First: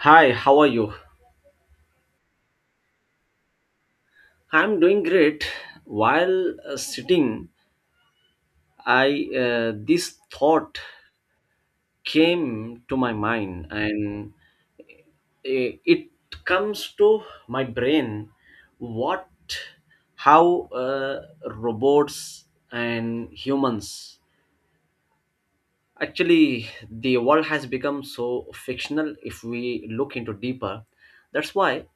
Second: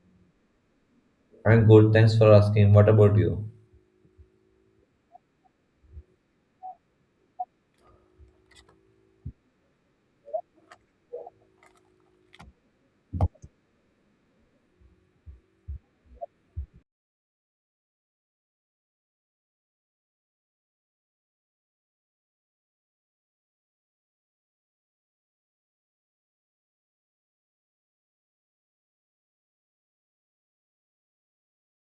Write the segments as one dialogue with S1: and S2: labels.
S1: Hi, how are you?
S2: I'm good, thanks for asking. What about you?
S1: I'm doing great. While sitting, I This thought came to my mind, and it comes to my brain. What, how robots and humans Actually, the world has become so fictional if we look into deeper. That's why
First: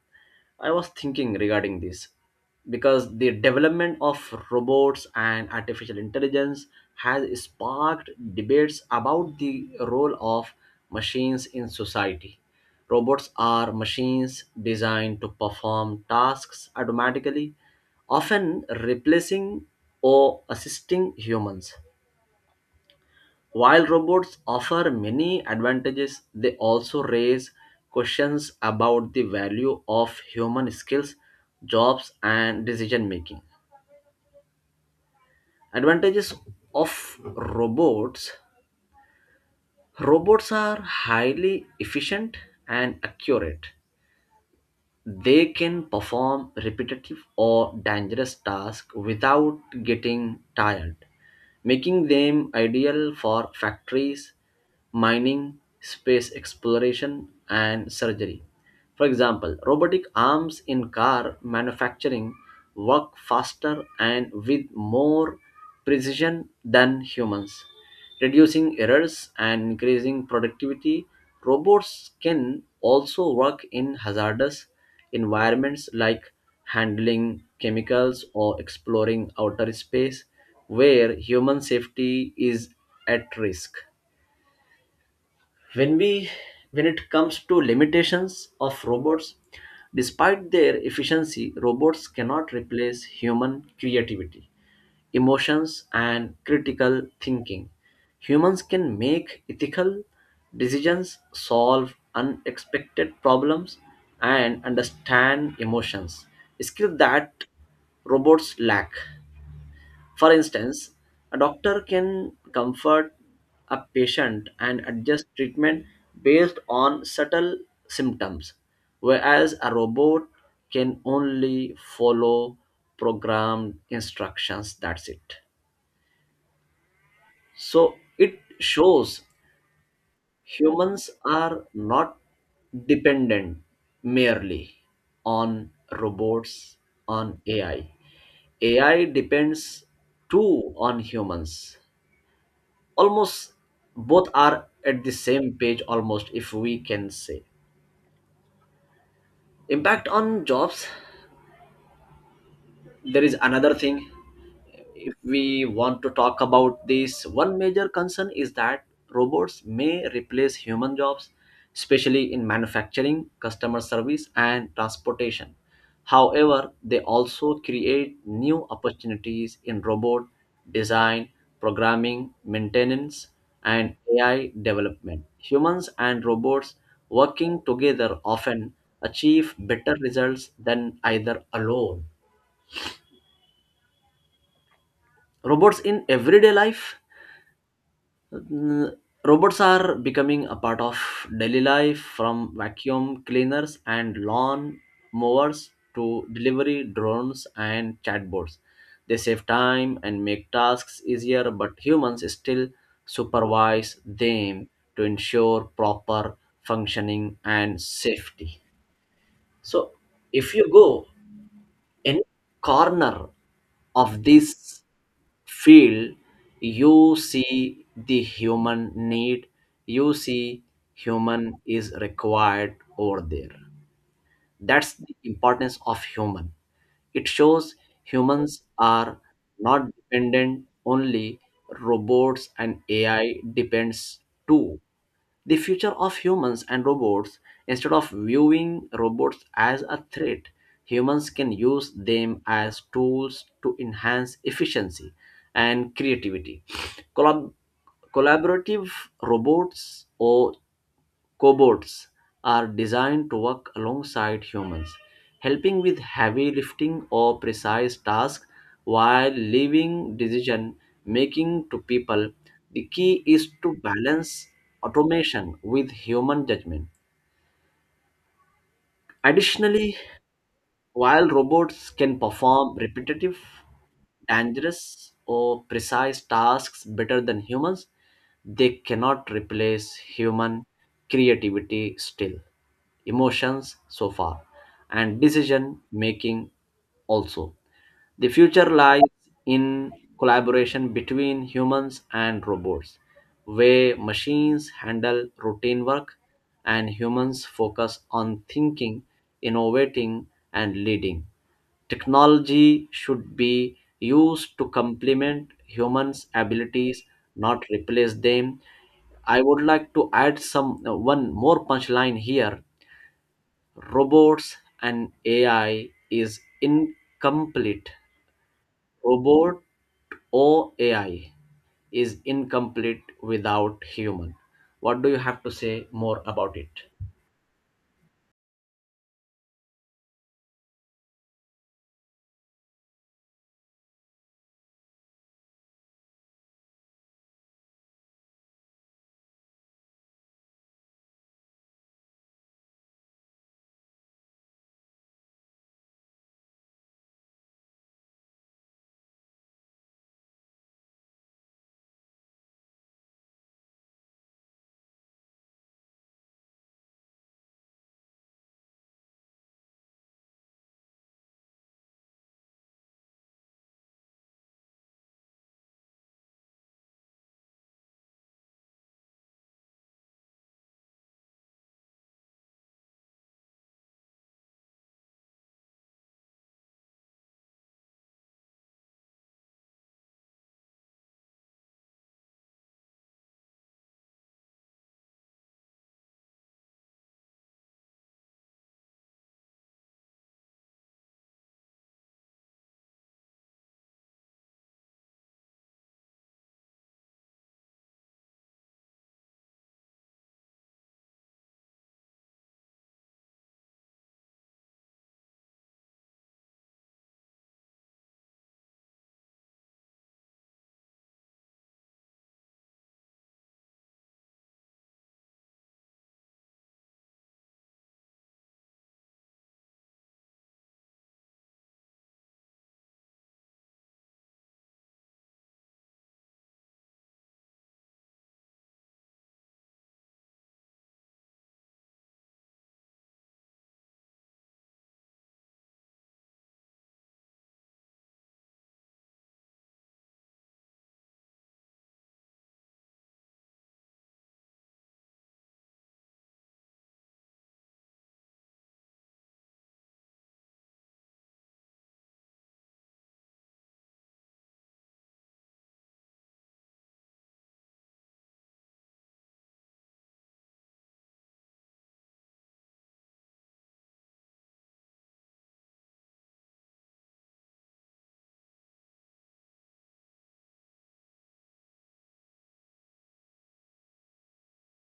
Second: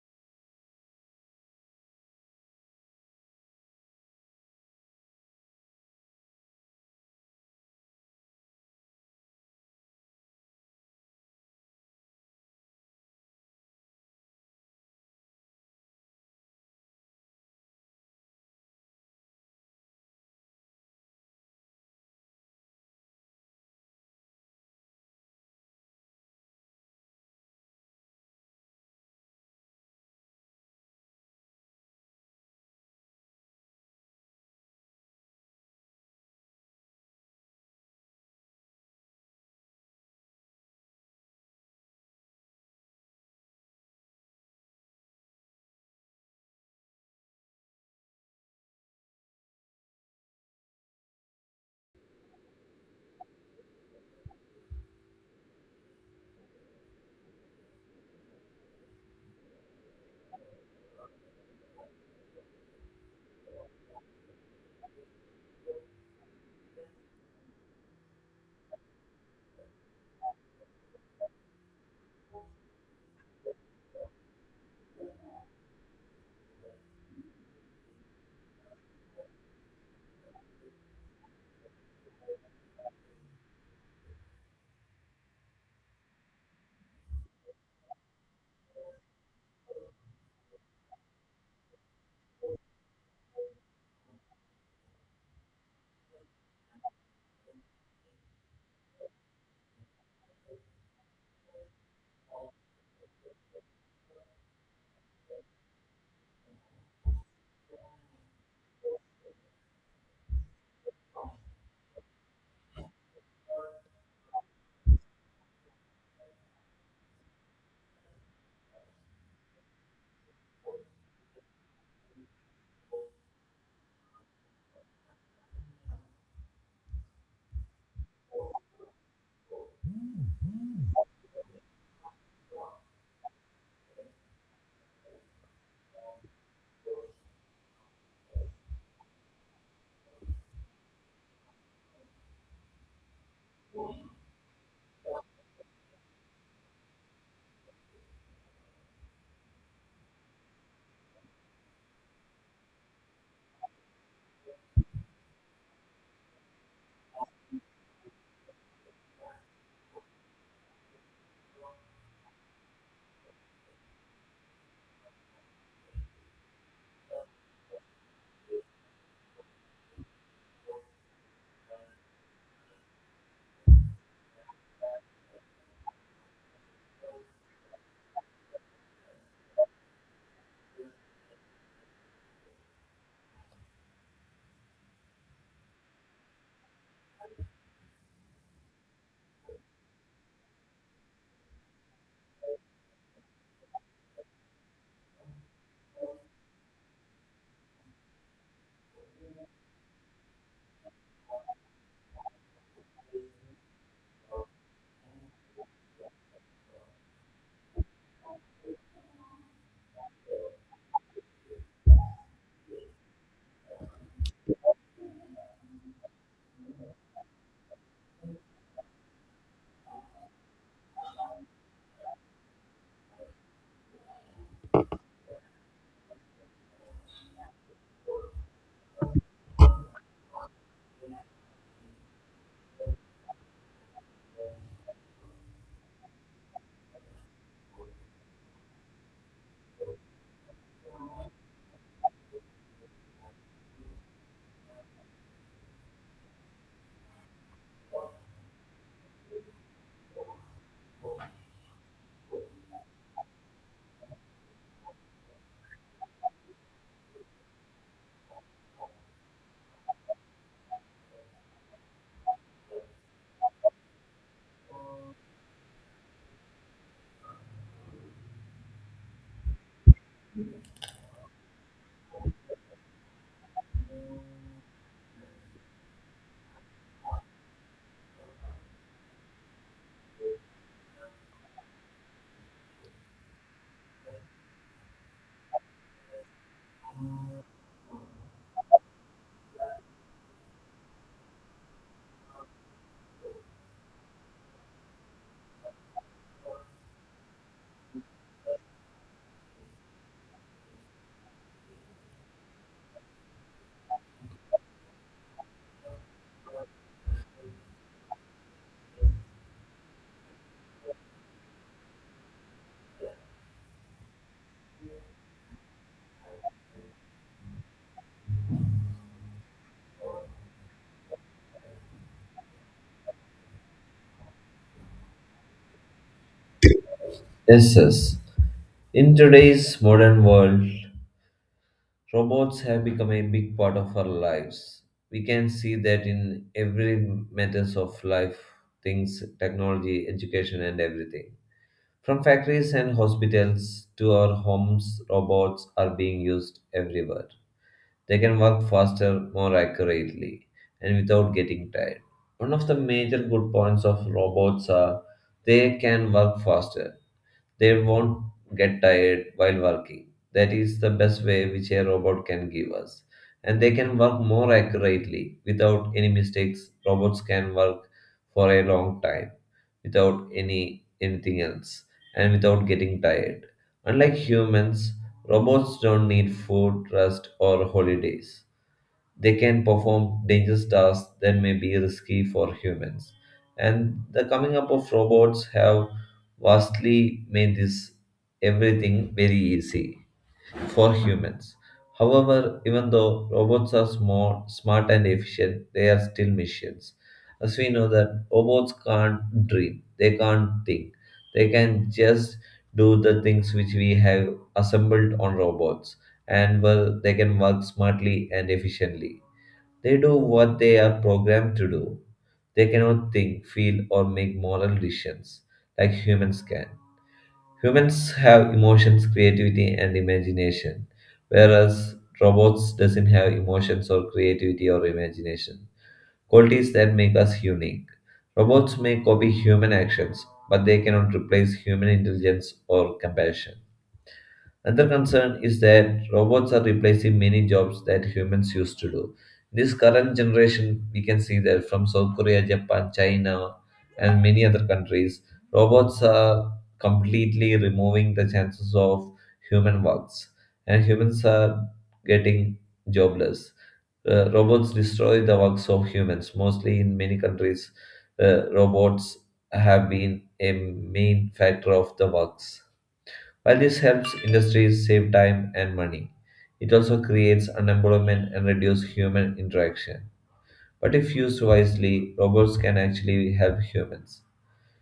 S1: I was thinking regarding this, because the development of robots and artificial intelligence has sparked debates about the role of machines in society. Robots are machines designed to perform tasks automatically, often replacing or assisting humans. While robots offer many advantages, they also raise questions about the value of human skills, jobs, and decision making. Advantages of robots. Robots are highly efficient and accurate. They can perform repetitive or dangerous tasks without getting tired, making them ideal for factories, mining, space exploration, and surgery. For example, robotic arms in car manufacturing work faster and with more precision than humans, reducing errors and increasing productivity. Robots can also work in hazardous environments, like handling chemicals or exploring outer space, where human safety is at risk. When we when it comes to limitations of robots, despite their efficiency, robots cannot replace human creativity, emotions, and critical thinking. Humans can make ethical decisions, solve unexpected problems, and understand emotions, skills that robots lack. For instance, a doctor can comfort a patient and adjust treatment based on subtle symptoms, whereas a robot can only follow programmed instructions. That's it. So it shows humans are not dependent merely on robots, on AI. AI depends too on humans. Almost both are at the same page, almost, if we can say. Impact on jobs. There is another thing, if we want to talk about this, one major concern is that robots may replace human jobs, especially in manufacturing, customer service, and transportation. However, they also create new opportunities in robot design, programming, maintenance, and AI development. Humans and robots working together often achieve better results than either alone. Robots in everyday life. Mm, Robots are becoming a part of daily life, from vacuum cleaners and lawn mowers to delivery drones and chatbots. They save time and make tasks easier, but humans still supervise them to ensure proper functioning and safety. So, if you go any corner of this field, you see the human need, you see human is required over there. That's the importance of human. It shows humans are not dependent only robots and ai depends too. The future of humans and robots. Instead of viewing robots as a threat, humans can use them as tools to enhance efficiency and creativity. Collab- Collaborative robots, or Cobots, are designed to work alongside humans, helping with heavy lifting or precise tasks while leaving decision making to people. The key is to balance automation with human judgment. Additionally, while robots can perform repetitive, dangerous, or precise tasks better than humans, they cannot replace human creativity still, emotions so far, and decision making also. The future lies in collaboration between humans and robots, where machines handle routine work and humans focus on thinking, innovating, and leading. Technology should be used to complement humans' abilities, not replace them. I would like to add some one more punchline here. Robots and AI is incomplete. Robot or AI is incomplete without human. What do you have to say more about it?
S2: Yes, yes. In today's modern world, robots have become a big part of our lives. We can see that in every matters of life, things, technology, education, and everything. From factories and hospitals to our homes, robots are being used everywhere. They can work faster, more accurately, and without getting tired. One of the major good points of robots are they can work faster. They won't get tired while working. That is the best way which a robot can give us. And they can work more accurately without any mistakes. Robots can work for a long time without any anything else and without getting tired. Unlike humans, robots don't need food, rest, or holidays. They can perform dangerous tasks that may be risky for humans. And the coming up of robots have vastly made this everything very easy for humans. However, even though robots are smart and efficient, they are still machines. As we know that robots can't dream, they can't think. They can just do the things which we have assembled on robots, and well, they can work smartly and efficiently. They do what they are programmed to do. They cannot think, feel, or make moral decisions like humans can. Humans have emotions, creativity, and imagination, whereas robots doesn't have emotions or creativity or imagination. Qualities that make us unique. Robots may copy human actions, but they cannot replace human intelligence or compassion. Another concern is that robots are replacing many jobs that humans used to do. In this current generation, we can see that from South Korea, Japan, China, and many other countries, robots are completely removing the chances of human works, and humans are getting jobless. Robots destroy the works of humans. Mostly in many countries, robots have been a main factor of the works. While this helps industries save time and money, it also creates unemployment and reduces human interaction. But if used wisely, robots can actually help humans.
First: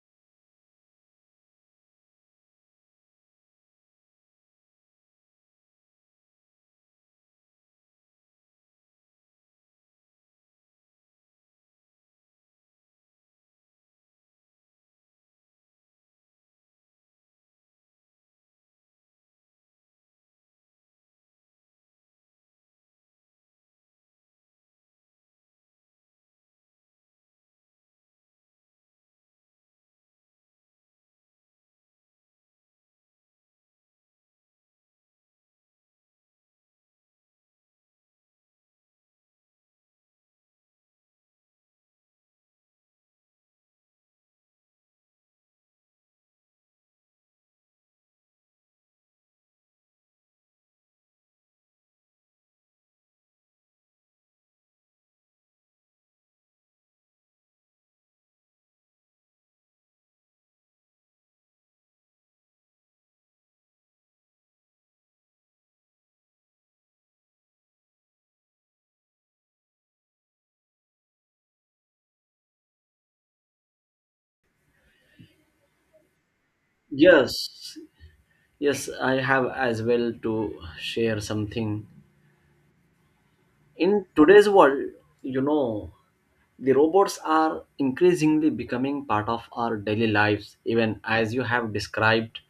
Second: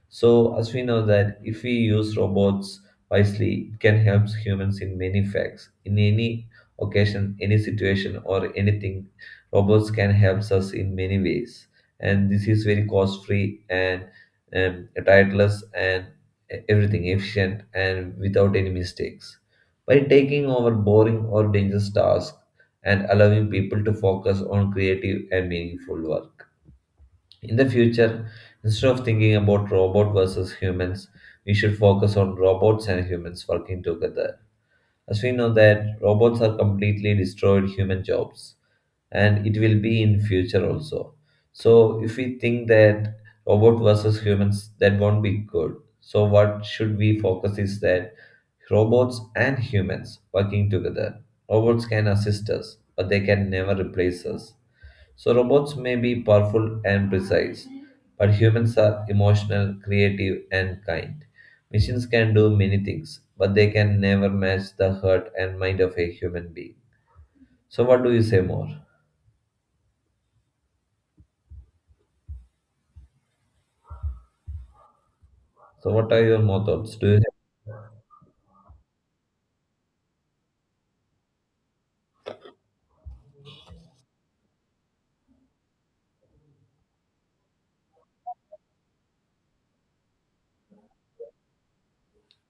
S2: So, as we know that if we use robots wisely, it can help humans in many facts. In any occasion, any situation, or anything, robots can help us in many ways. And this is very cost free and titleless and everything efficient and without any mistakes. By taking over boring or dangerous tasks and allowing people to focus on creative and meaningful work. In the future, instead of thinking about robot versus humans, we should focus on robots and humans working together. As we know that robots are completely destroyed human jobs, and it will be in future also. So if we think that robot versus humans, that won't be good. So what should we focus is that robots and humans working together. Robots can assist us, but they can never replace us. So, robots may be powerful and precise, but humans are emotional, creative, and kind. Machines can do many things, but they can never match the heart and mind of a human being. So, what do you say more? So, what are your more thoughts? Do you —
S1: Yes, yes, I have as well to share something. In today's world, you know, the robots are increasingly becoming part of our daily lives, even as you have described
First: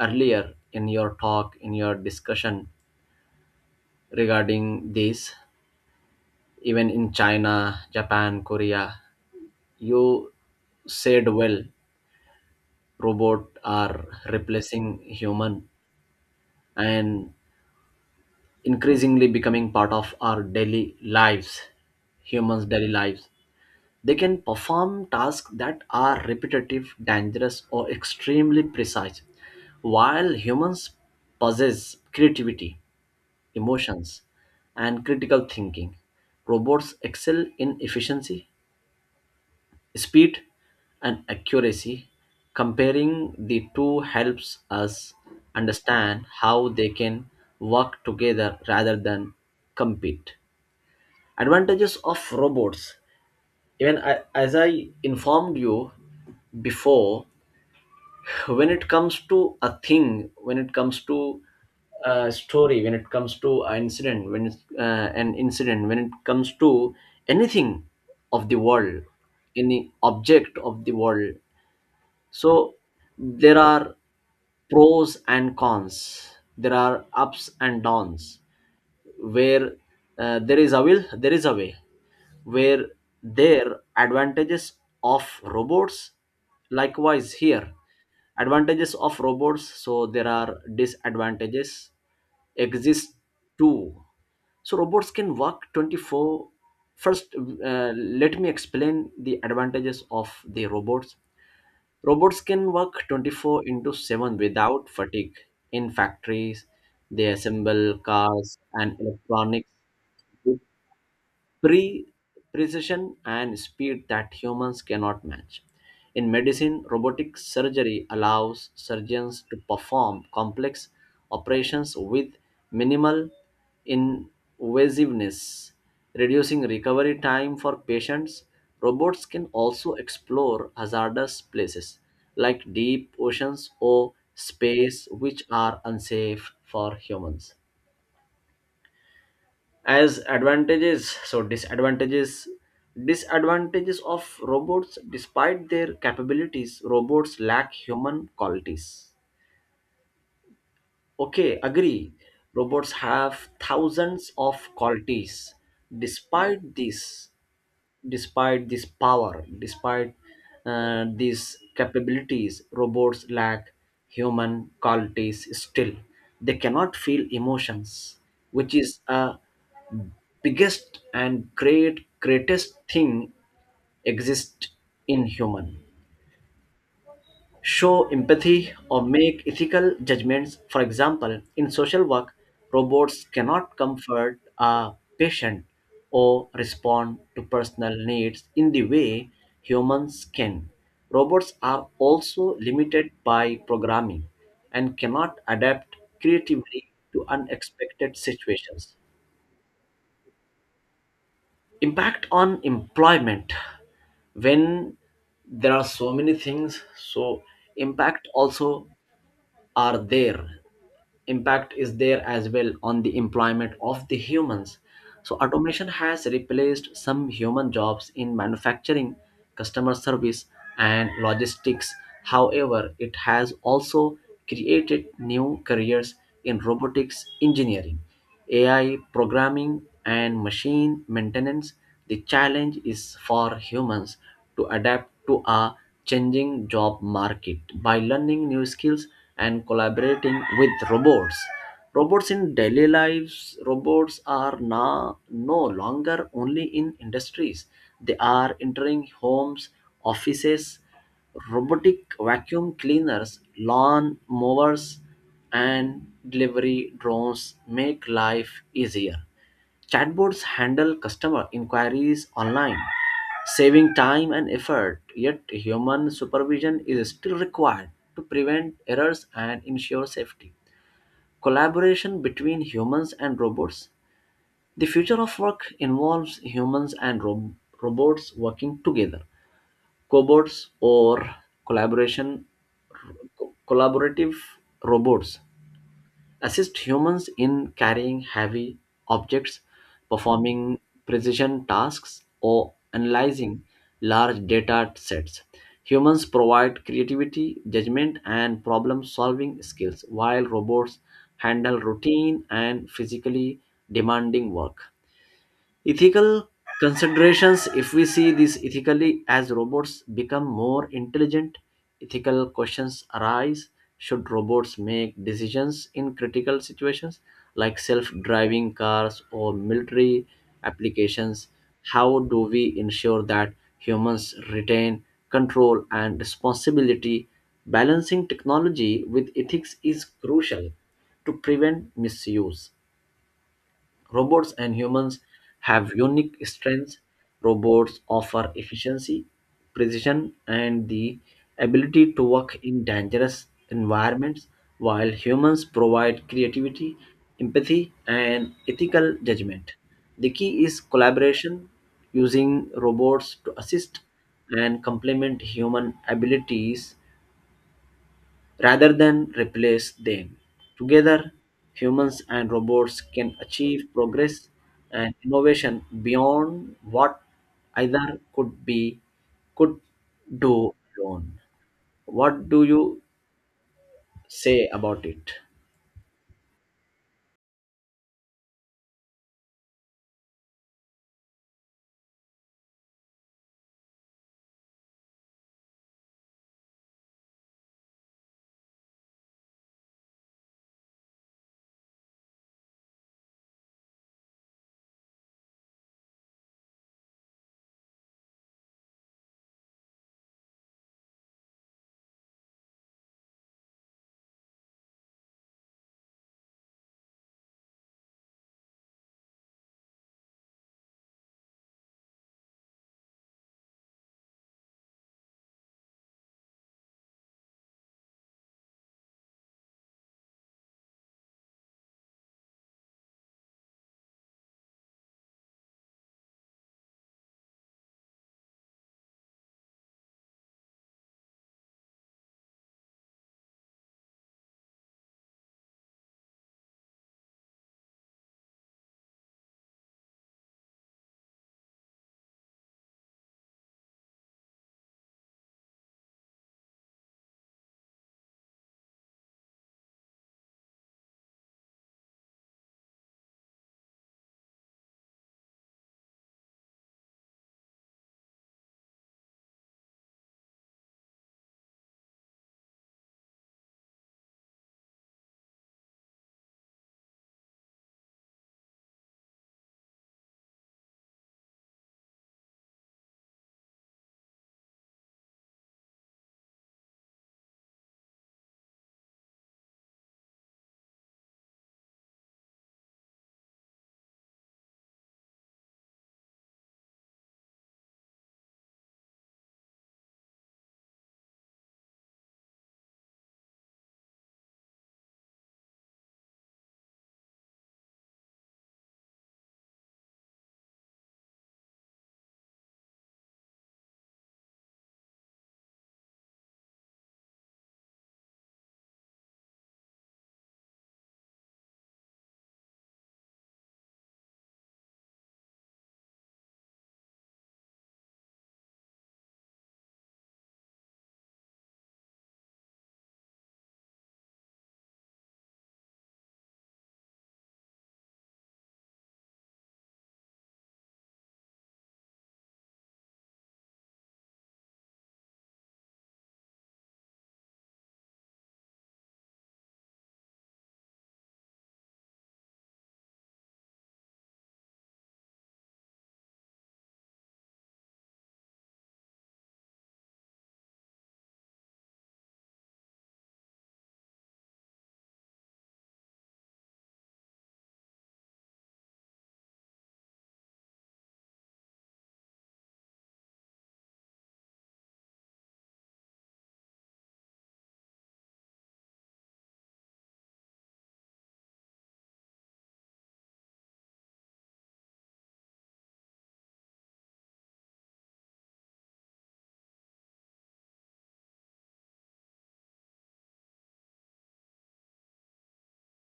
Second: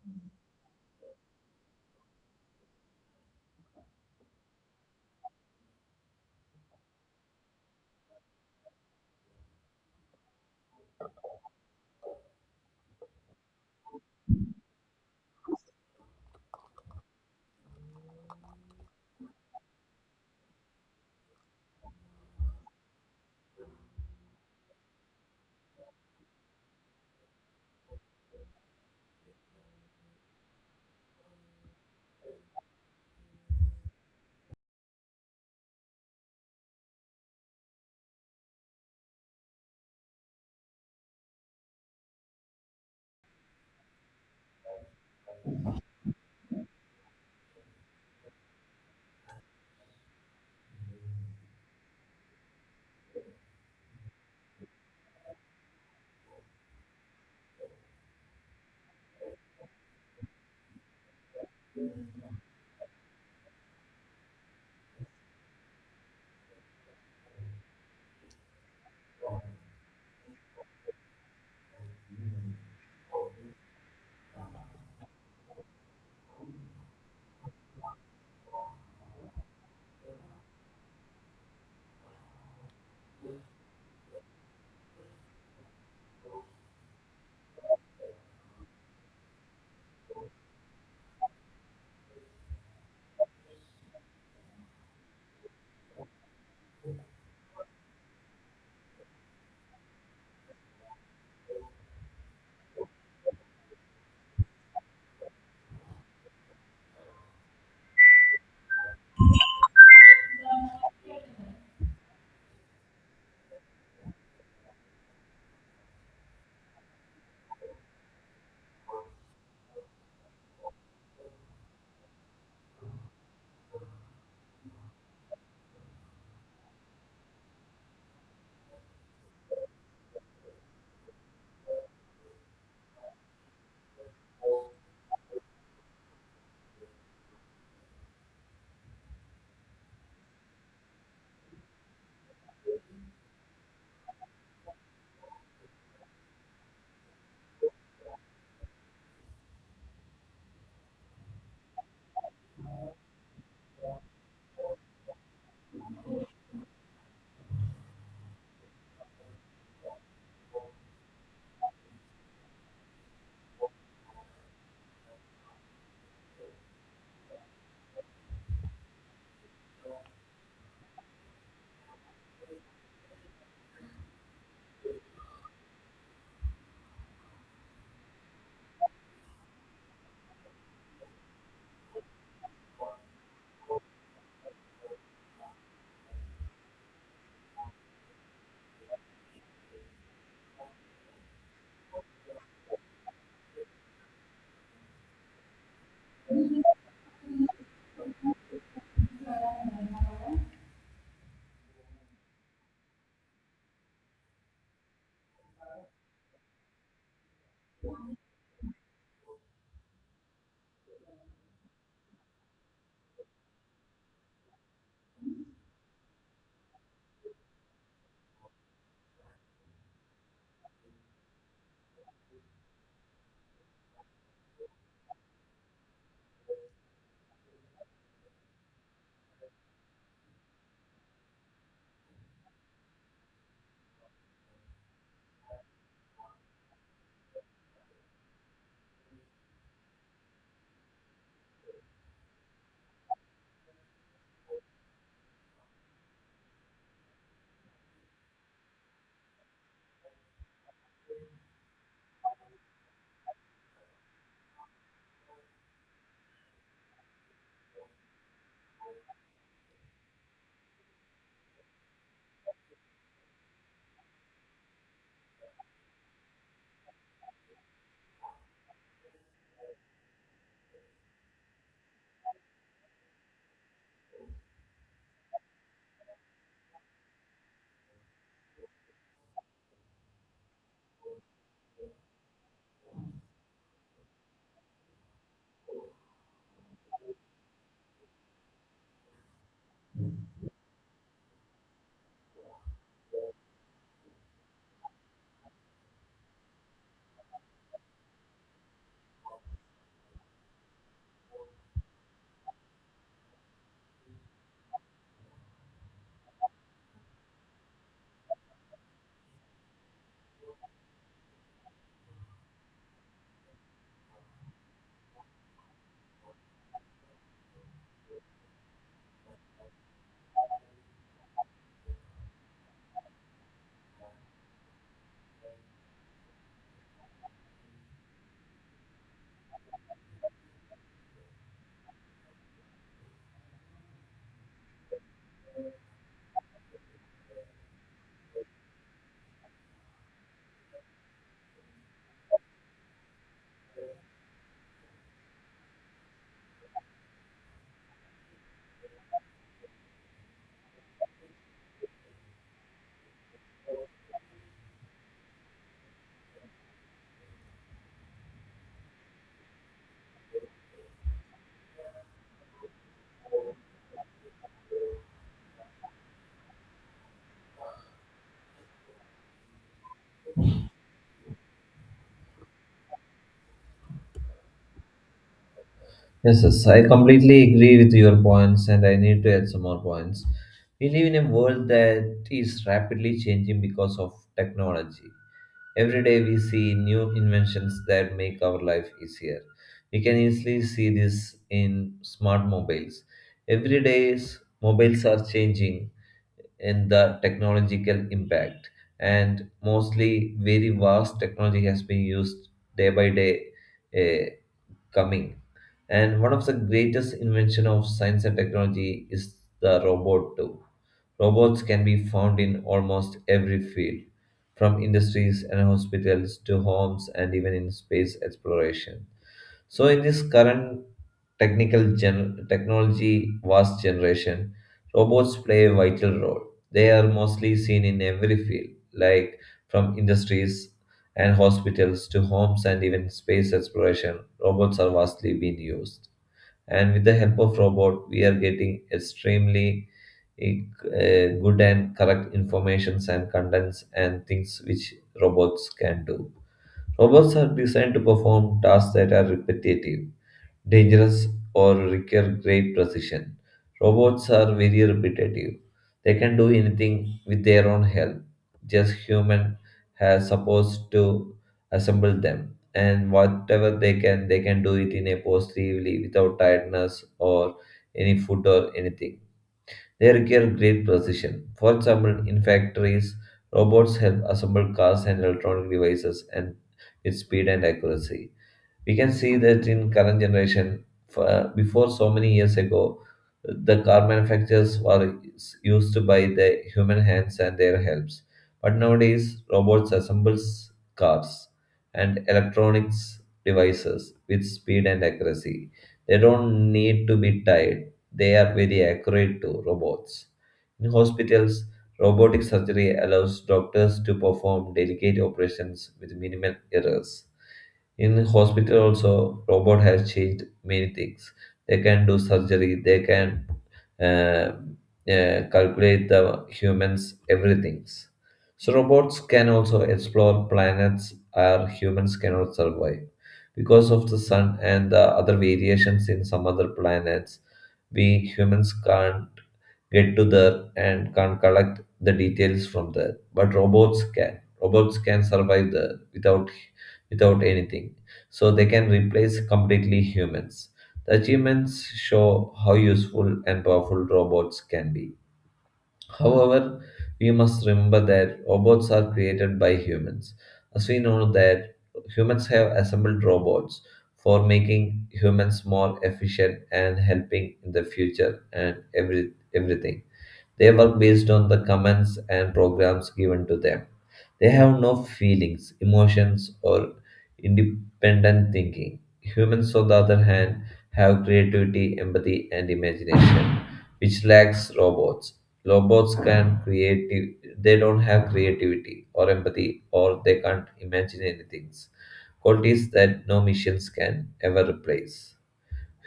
S1: earlier in your talk, in your discussion regarding this, even in China, Japan, Korea, you said well robot are replacing human and increasingly becoming part of our daily lives, humans daily lives. They can perform tasks that are repetitive, dangerous, or extremely precise, while humans possess creativity, emotions, and critical thinking. Robots excel in efficiency, speed, and accuracy. Comparing the two helps us understand how they can work together rather than compete. Advantages of robots. Even I, as I informed you before, when it comes to a thing, when it comes to a story, when it comes to an incident, when it's an incident, when it comes to anything of the world, any object of the world, so there are pros and cons, there are ups and downs. Where there is a will there is a way, where there advantages of robots, likewise here advantages of robots, so there are disadvantages exist too. So robots can work 24, first let me explain the advantages of the robots. Robots can work 24/7 without fatigue. In factories, they assemble cars and electronics, pre precision and speed that humans cannot match. In medicine, robotic surgery allows surgeons to perform complex operations with minimal invasiveness, reducing recovery time for patients. Robots can also explore hazardous places like deep oceans or space, which are unsafe for humans. As advantages so disadvantages, disadvantages of robots, despite their capabilities robots lack human qualities. Okay, agree, robots have thousands of qualities. Despite this, despite this power, despite these capabilities, robots lack human qualities still. They cannot feel emotions, which is a biggest and greatest thing exist in human, show empathy or make ethical judgments. For example, in social work, robots cannot comfort a patient or respond to personal needs in the way humans can. Robots are also limited by programming and cannot adapt creatively to unexpected situations. Impact on employment. When there are so many things, so impact also are there, impact is there as well on the employment of the humans. So automation has replaced some human jobs in manufacturing, customer service, and logistics. However, it has also created new careers in robotics engineering, AI programming, and machine maintenance. The challenge is for humans to adapt to a changing job market by learning new skills and collaborating with robots. Robots in daily lives. Robots are now no longer only in industries. They are entering homes, offices, robotic vacuum cleaners, lawn mowers, and delivery drones make life easier. Chatbots handle customer inquiries online, saving time and effort. Yet, human supervision is still required to prevent errors and ensure safety. Collaboration between humans and robots. The future of work involves humans and robots working together. Cobots, or collaboration collaborative robots, assist humans in carrying heavy objects, performing precision tasks, or analyzing large data sets. Humans provide creativity, judgment, and problem solving skills, while robots handle routine and physically demanding work. Ethical considerations, if we see this ethically, as robots become more intelligent, ethical questions arise. Should robots make decisions in critical situations like self-driving cars or military applications? How do we ensure that humans retain control and responsibility? Balancing technology with ethics is crucial to prevent misuse. Robots and humans have unique strengths. Robots offer efficiency, precision, and the ability to work in dangerous environments, while humans provide creativity, empathy, and ethical judgment. The key is collaboration, using robots to assist and complement human abilities rather than replace them. Together, humans and robots can achieve progress and innovation beyond what either could be could do alone. What do you say about it?
S2: yes, yes, I completely agree with your points, and I need to add some more points. We live in a world that is rapidly changing because of technology. Every day we see new inventions that make our life easier. We can easily see this in smart mobiles. Every day's mobiles are changing in the technological impact, and mostly very vast technology has been used day by day, eh, coming. And one of the greatest invention of science and technology is the robot too. Robots can be found in almost every field, from industries and hospitals to homes and even in space exploration. So in this current technology vast generation, robots play a vital role. They are mostly seen in every field, like from industries and hospitals to homes and even space exploration. Robots are vastly being used, and with the help of robot we are getting extremely eh, good and correct informations and contents and things which robots can do. Robots are designed to perform tasks that are repetitive, dangerous, or require great precision. Robots are very repetitive. They can do anything with their own help. Just human has supposed to assemble them. And whatever they can do it in a positively without tiredness or any food or anything. They require great precision. For example, in factories, robots help assemble cars and electronic devices and with speed and accuracy. We can see that in current generation, for, before so many years ago, the car manufacturers were used by the human hands and their helps, but nowadays robots assembles cars and electronics devices with speed and accuracy. They don't need to be tied. They are very accurate to robots. In hospitals, robotic surgery allows doctors to perform delicate operations with minimal errors. In hospital also, robot has changed many things. They can do surgery. They can uh, calculate the humans everything. So robots can also explore planets where humans cannot survive because of the sun and the other variations in some other planets. We humans can't get to there and can't collect the details from there, but robots can. Robots can survive there without, without anything. So they can replace completely humans. The achievements show how useful and powerful robots can be. However, we must remember that robots are created by humans. As we know that humans have assembled robots for making humans more efficient and helping in the future and every everything. They work based on the commands and programs given to them. They have no feelings, emotions, or independent thinking. Humans, on the other hand, have creativity, empathy, and imagination, which lacks robots. Robots can creative, they don't have creativity or empathy, or they can't imagine anything. Qualities that no machines can ever replace.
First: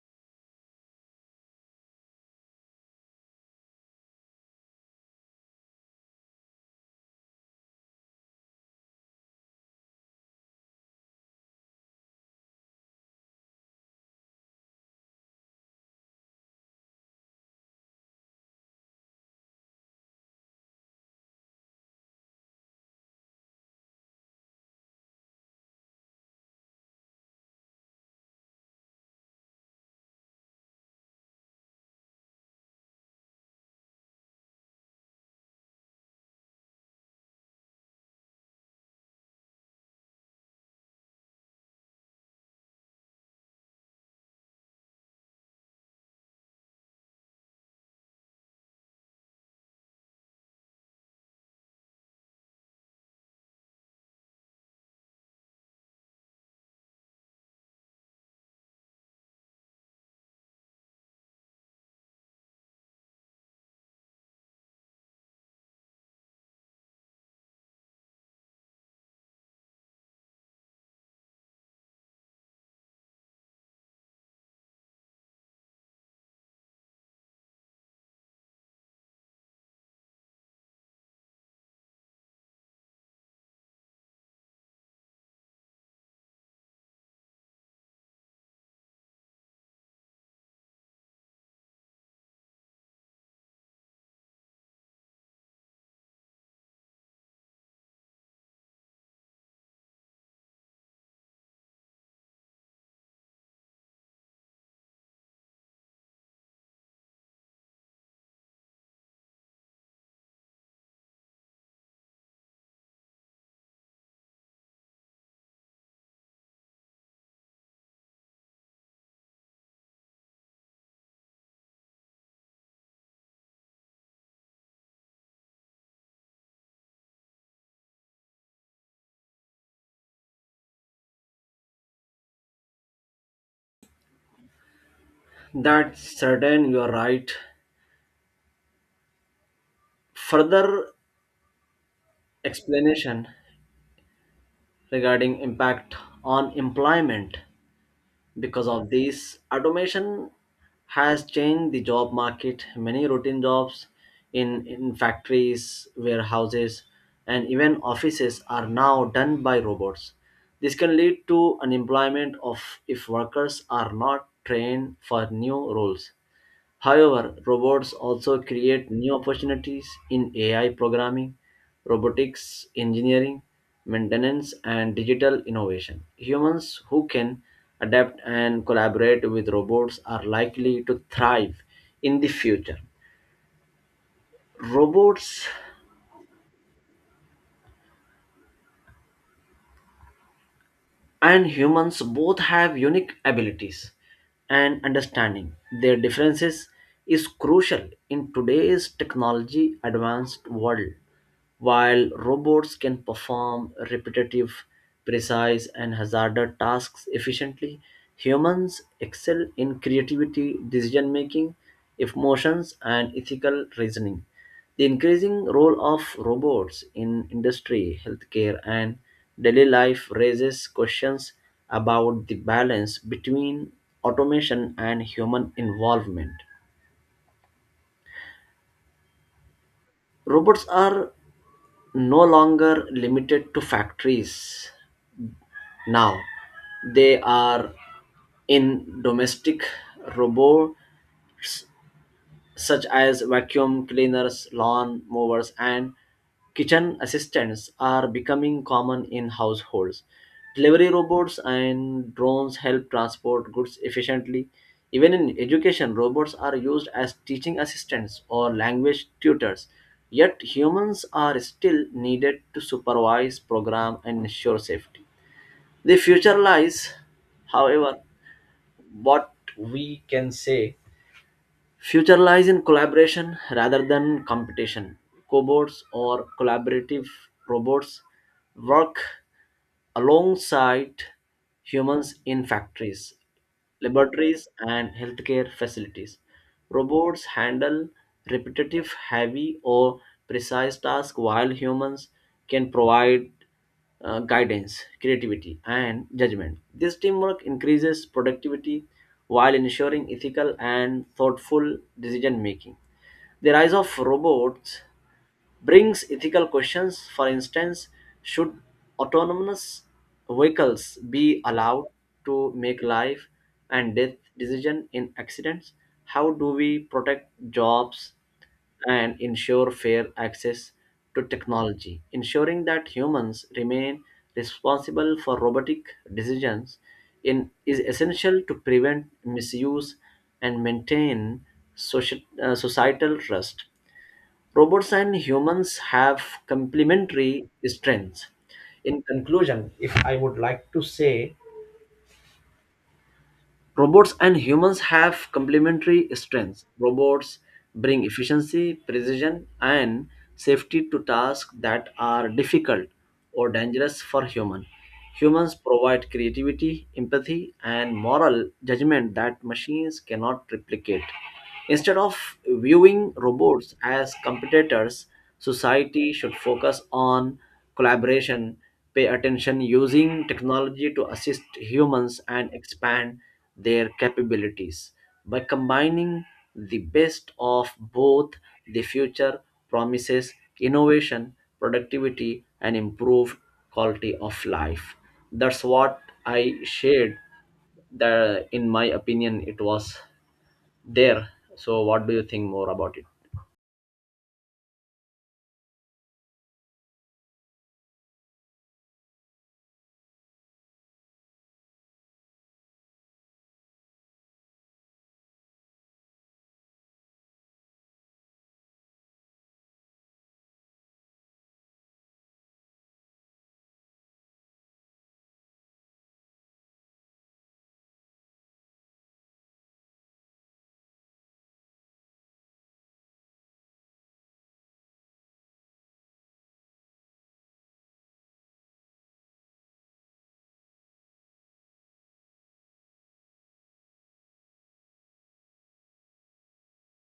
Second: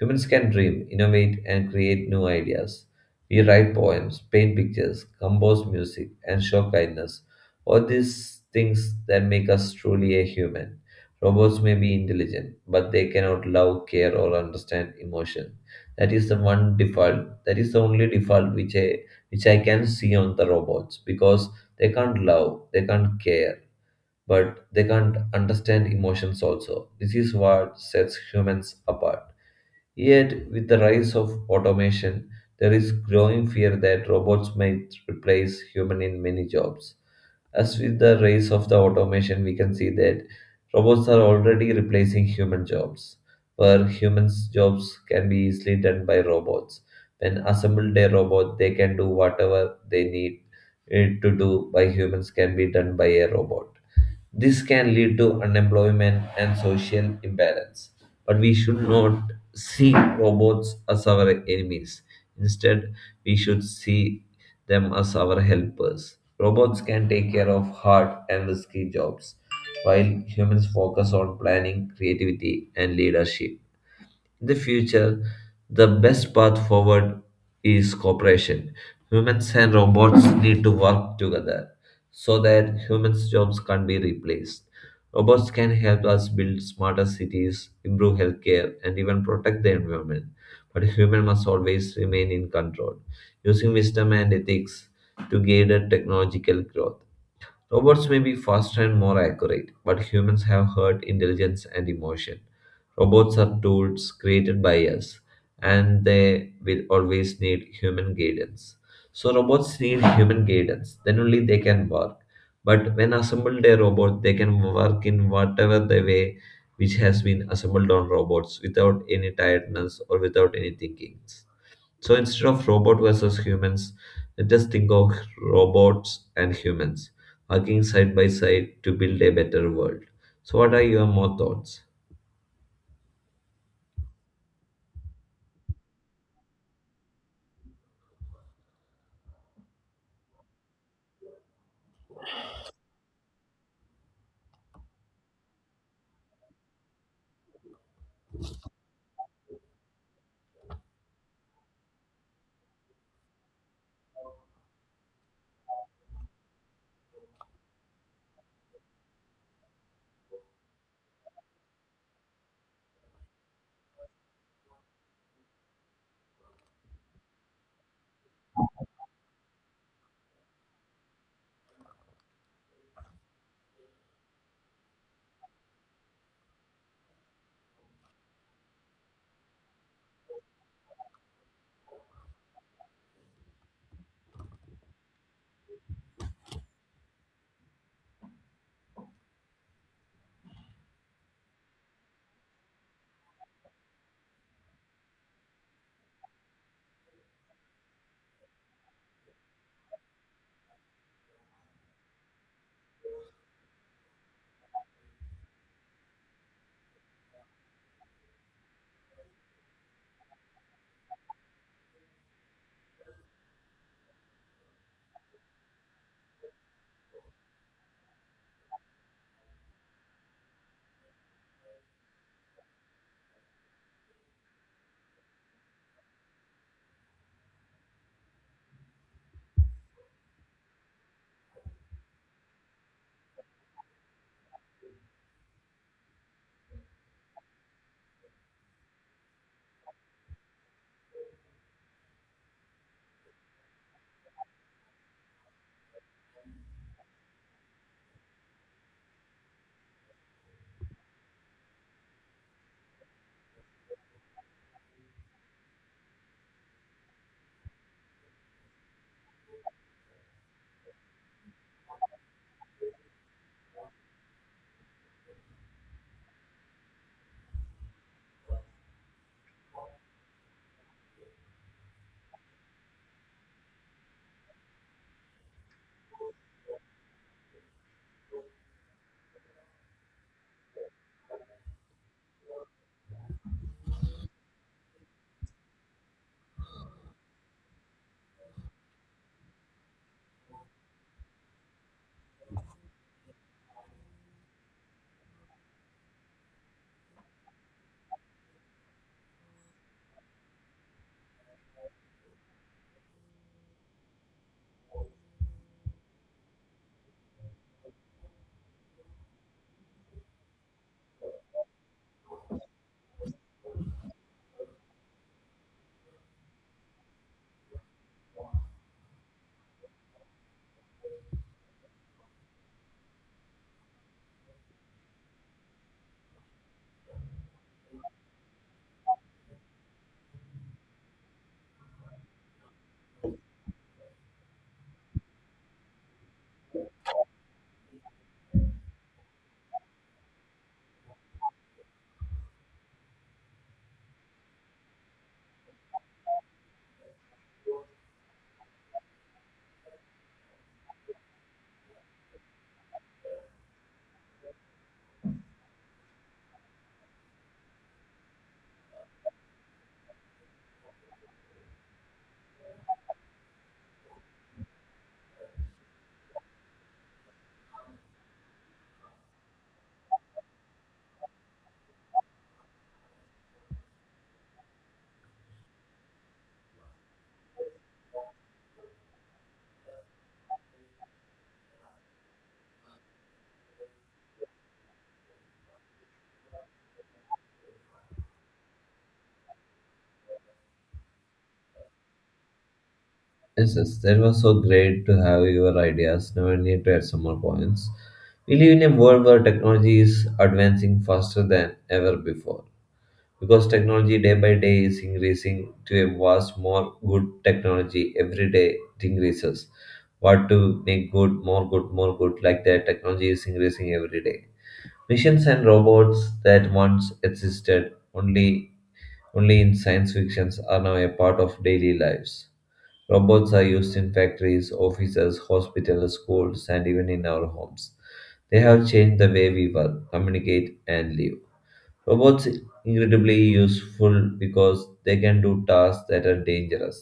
S2: Humans can dream, innovate, and create new ideas. We write poems, paint pictures, compose music, and show kindness. All these things that make us truly a human. Robots may be intelligent, but they cannot love, care, or understand emotion. That is the one default. That is the only default which I can see on the robots because they can't love, they can't care, but they can't understand emotions also. This is what sets humans apart. Yet, with the rise of automation, there is growing fear that robots might replace human in many jobs. As with the rise of the automation, we can see that robots are already replacing human jobs, where humans' jobs can be easily done by robots. When assembled a robot, they can do whatever they need it to do by humans can be done by a robot. This can lead to unemployment and social imbalance. But we should not see robots as our enemies. Instead, we should see them as our helpers. Robots can take care of hard and risky jobs, while humans focus on planning, creativity, and leadership. In the future, the best path forward is cooperation. Humans and robots need to work together so that humans' jobs can't be replaced. Robots can help us build smarter cities, improve healthcare, and even protect the environment. But human must always remain in control, using wisdom and ethics to guide our technological growth. Robots may be faster and more accurate, but humans have heart, intelligence, and emotion. Robots are tools created by us, and they will always need human guidance. So, robots need human guidance, then only they can work. But when assembled a robot, they can work in whatever the way which has been assembled on robots without any tiredness or without any thinking. So instead of robot versus humans, just think of robots and humans working side by side to build a better world. So, what are your more thoughts?
S1: That's certain, you are right. Further explanation regarding impact on employment. Because of this, automation has changed the job market. Many routine jobs in factories, warehouses, and even offices are now done by robots. This can lead to unemployment of if workers are not trained for new roles. However, robots also create new opportunities in AI programming, robotics engineering, maintenance, and digital innovation. Humans who can adapt and collaborate with robots are likely to thrive in the future. Robots and humans both have unique abilities, and understanding their differences is crucial in today's technology advanced world. While robots can perform repetitive, precise, and hazardous tasks efficiently, humans excel in creativity, decision making, emotions, and ethical reasoning. The increasing role of robots in industry, healthcare, and daily life raises questions about the balance between automation and human involvement. Robots are no longer limited to factories now. They are in domestic robot, such as vacuum cleaners, lawn mowers, and kitchen assistants, are becoming common in households. Delivery robots and drones help transport goods efficiently. Even in education, robots are used as teaching assistants or language tutors. Yet humans are still needed to supervise, program, and ensure safety. The future lies, however, what we can say, future lies in collaboration rather than competition. Cobots or collaborative robots work alongside humans in factories, laboratories, and healthcare facilities. Robots handle repetitive, heavy, or precise tasks while humans can provide guidance, creativity, and judgment. This teamwork increases productivity while ensuring ethical and thoughtful decision making. The rise of robots brings ethical questions. For instance, should autonomous vehicles be allowed to make life and death decision in accidents? How do we protect jobs and ensure fair access to technology, ensuring that humans remain responsible for robotic decisions, is essential to prevent misuse and maintain societal trust. Robots and humans have complementary strengths. In conclusion, if I would like to say, robots and humans have complementary strengths. Robots bring efficiency, precision, and safety to tasks that are difficult or dangerous for humans. Humans provide creativity, empathy, and moral judgment that machines cannot replicate. Instead of viewing robots as competitors, society should focus on collaboration, pay attention using technology to assist humans, and expand their capabilities. By combining the best of both, the future promises innovation, productivity, and improved quality of life. That's what I shared. The, in my opinion, it was there. So, what do you think more about it?
S2: Yes, yes, that was so great to have your ideas. Now I need to add some more points. We live in a world where technology is advancing faster than ever before. Because technology day by day is increasing to a vast more good technology, every day it increases. What to make good more good more good, like that technology is increasing every day. Machines and robots that once existed only in science fictions are now a part of daily lives. Robots are used in factories, offices, hospitals, schools, and even in our homes. They have changed the way we work, communicate, and live. Robots incredibly useful because they can do tasks that are dangerous,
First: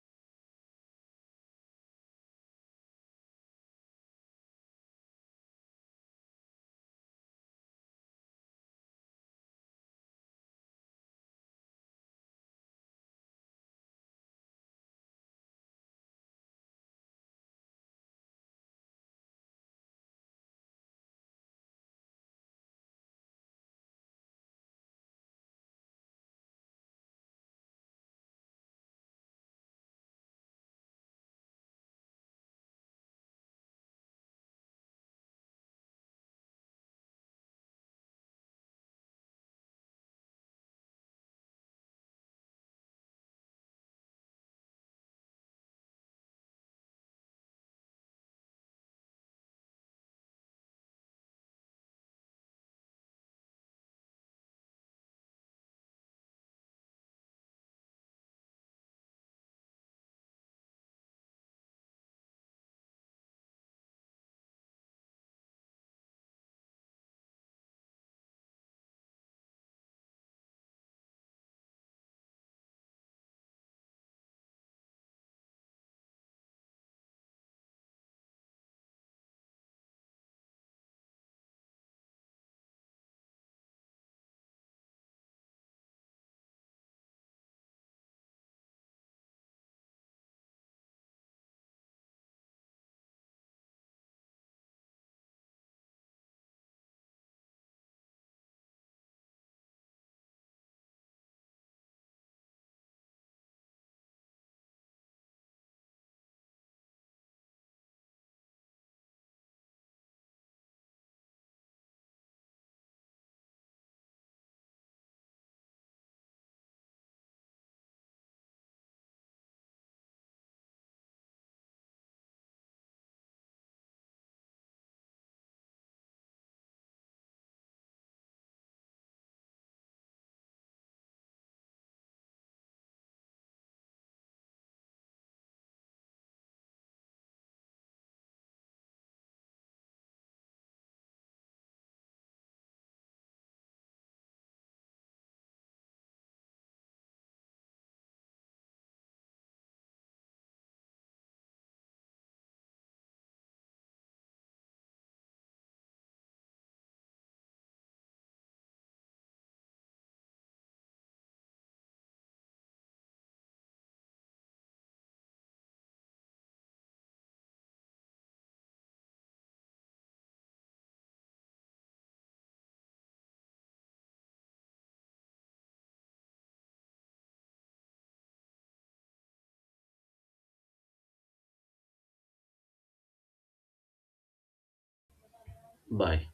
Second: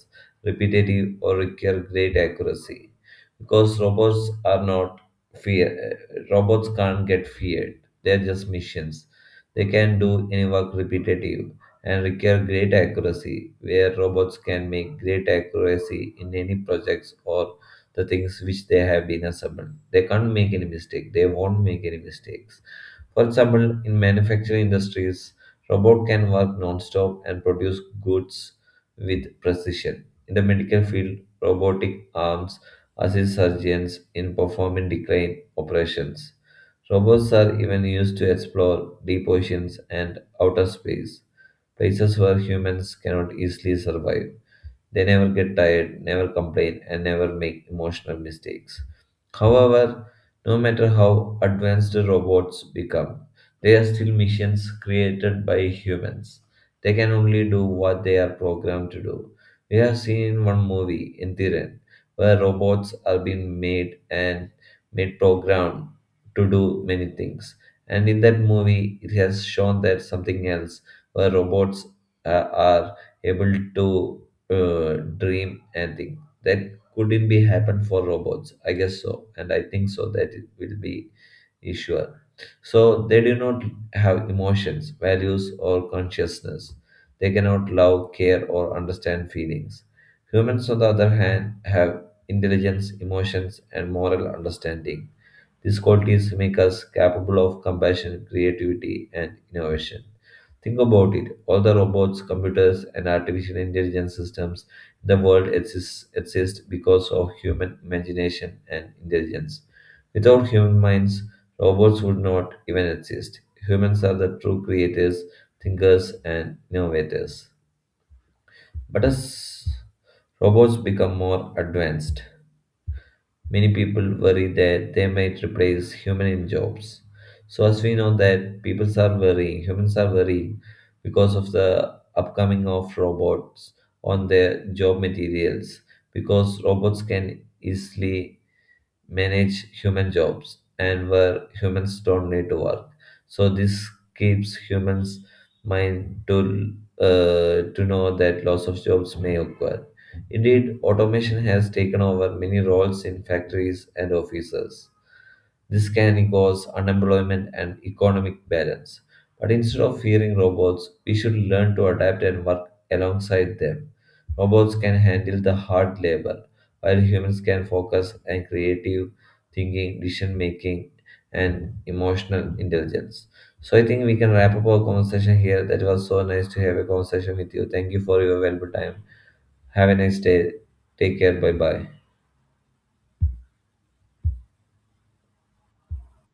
S2: repetitive, or require great accuracy. Because robots are not fear, robots can't get feared. They're just machines. They can do any work repetitive and require great accuracy, where robots can make great accuracy in any projects or the things which they have been assembled. They can't make any mistake. They won't make any mistakes. For example, in manufacturing industries, robot can work non-stop and produce goods with precision. In the medical field, robotic arms assist surgeons in performing decline operations. Robots are even used to explore deep oceans and outer space, places where humans cannot easily survive. They never get tired, never complain, and never make emotional mistakes. However, no matter how advanced robots become, they are still machines created by humans. They can only do what they are programmed to do. We have seen in one movie, in Thiren, where robots are being made and made programmed to do many things. And in that movie, it has shown that something else, where robots are able to dream and think. That couldn't be happen for robots, I guess so. And I think so that it will be is sure. So they do not have emotions, values, or consciousness. They cannot love, care, or understand feelings. Humans, on the other hand, have intelligence, emotions, and moral understanding. These qualities make us capable of compassion, creativity, and innovation. Think about it. All the robots, computers, and artificial intelligence systems in the world exist because of human imagination and intelligence. Without human minds, robots would not even exist. Humans are the true creators, thinkers, and innovators. But as robots become more advanced, many people worry that they might replace human in jobs. So as we know that people are worrying, humans are worrying because of the upcoming of robots on their job materials, because robots can easily manage human jobs and where humans don't need to work. So this keeps humans mind to, to know that loss of jobs may occur. Indeed, automation has taken over many roles in factories and offices. This can cause unemployment and economic balance. But instead of fearing robots, we should learn to adapt and work alongside them. Robots can handle the hard labor, while humans can focus on creative thinking, decision making, and emotional intelligence. So I think we can wrap up our conversation here. That was so nice to have a conversation with you. Thank you for your valuable time. Have a nice day. Take care. Bye bye.
S1: Bye.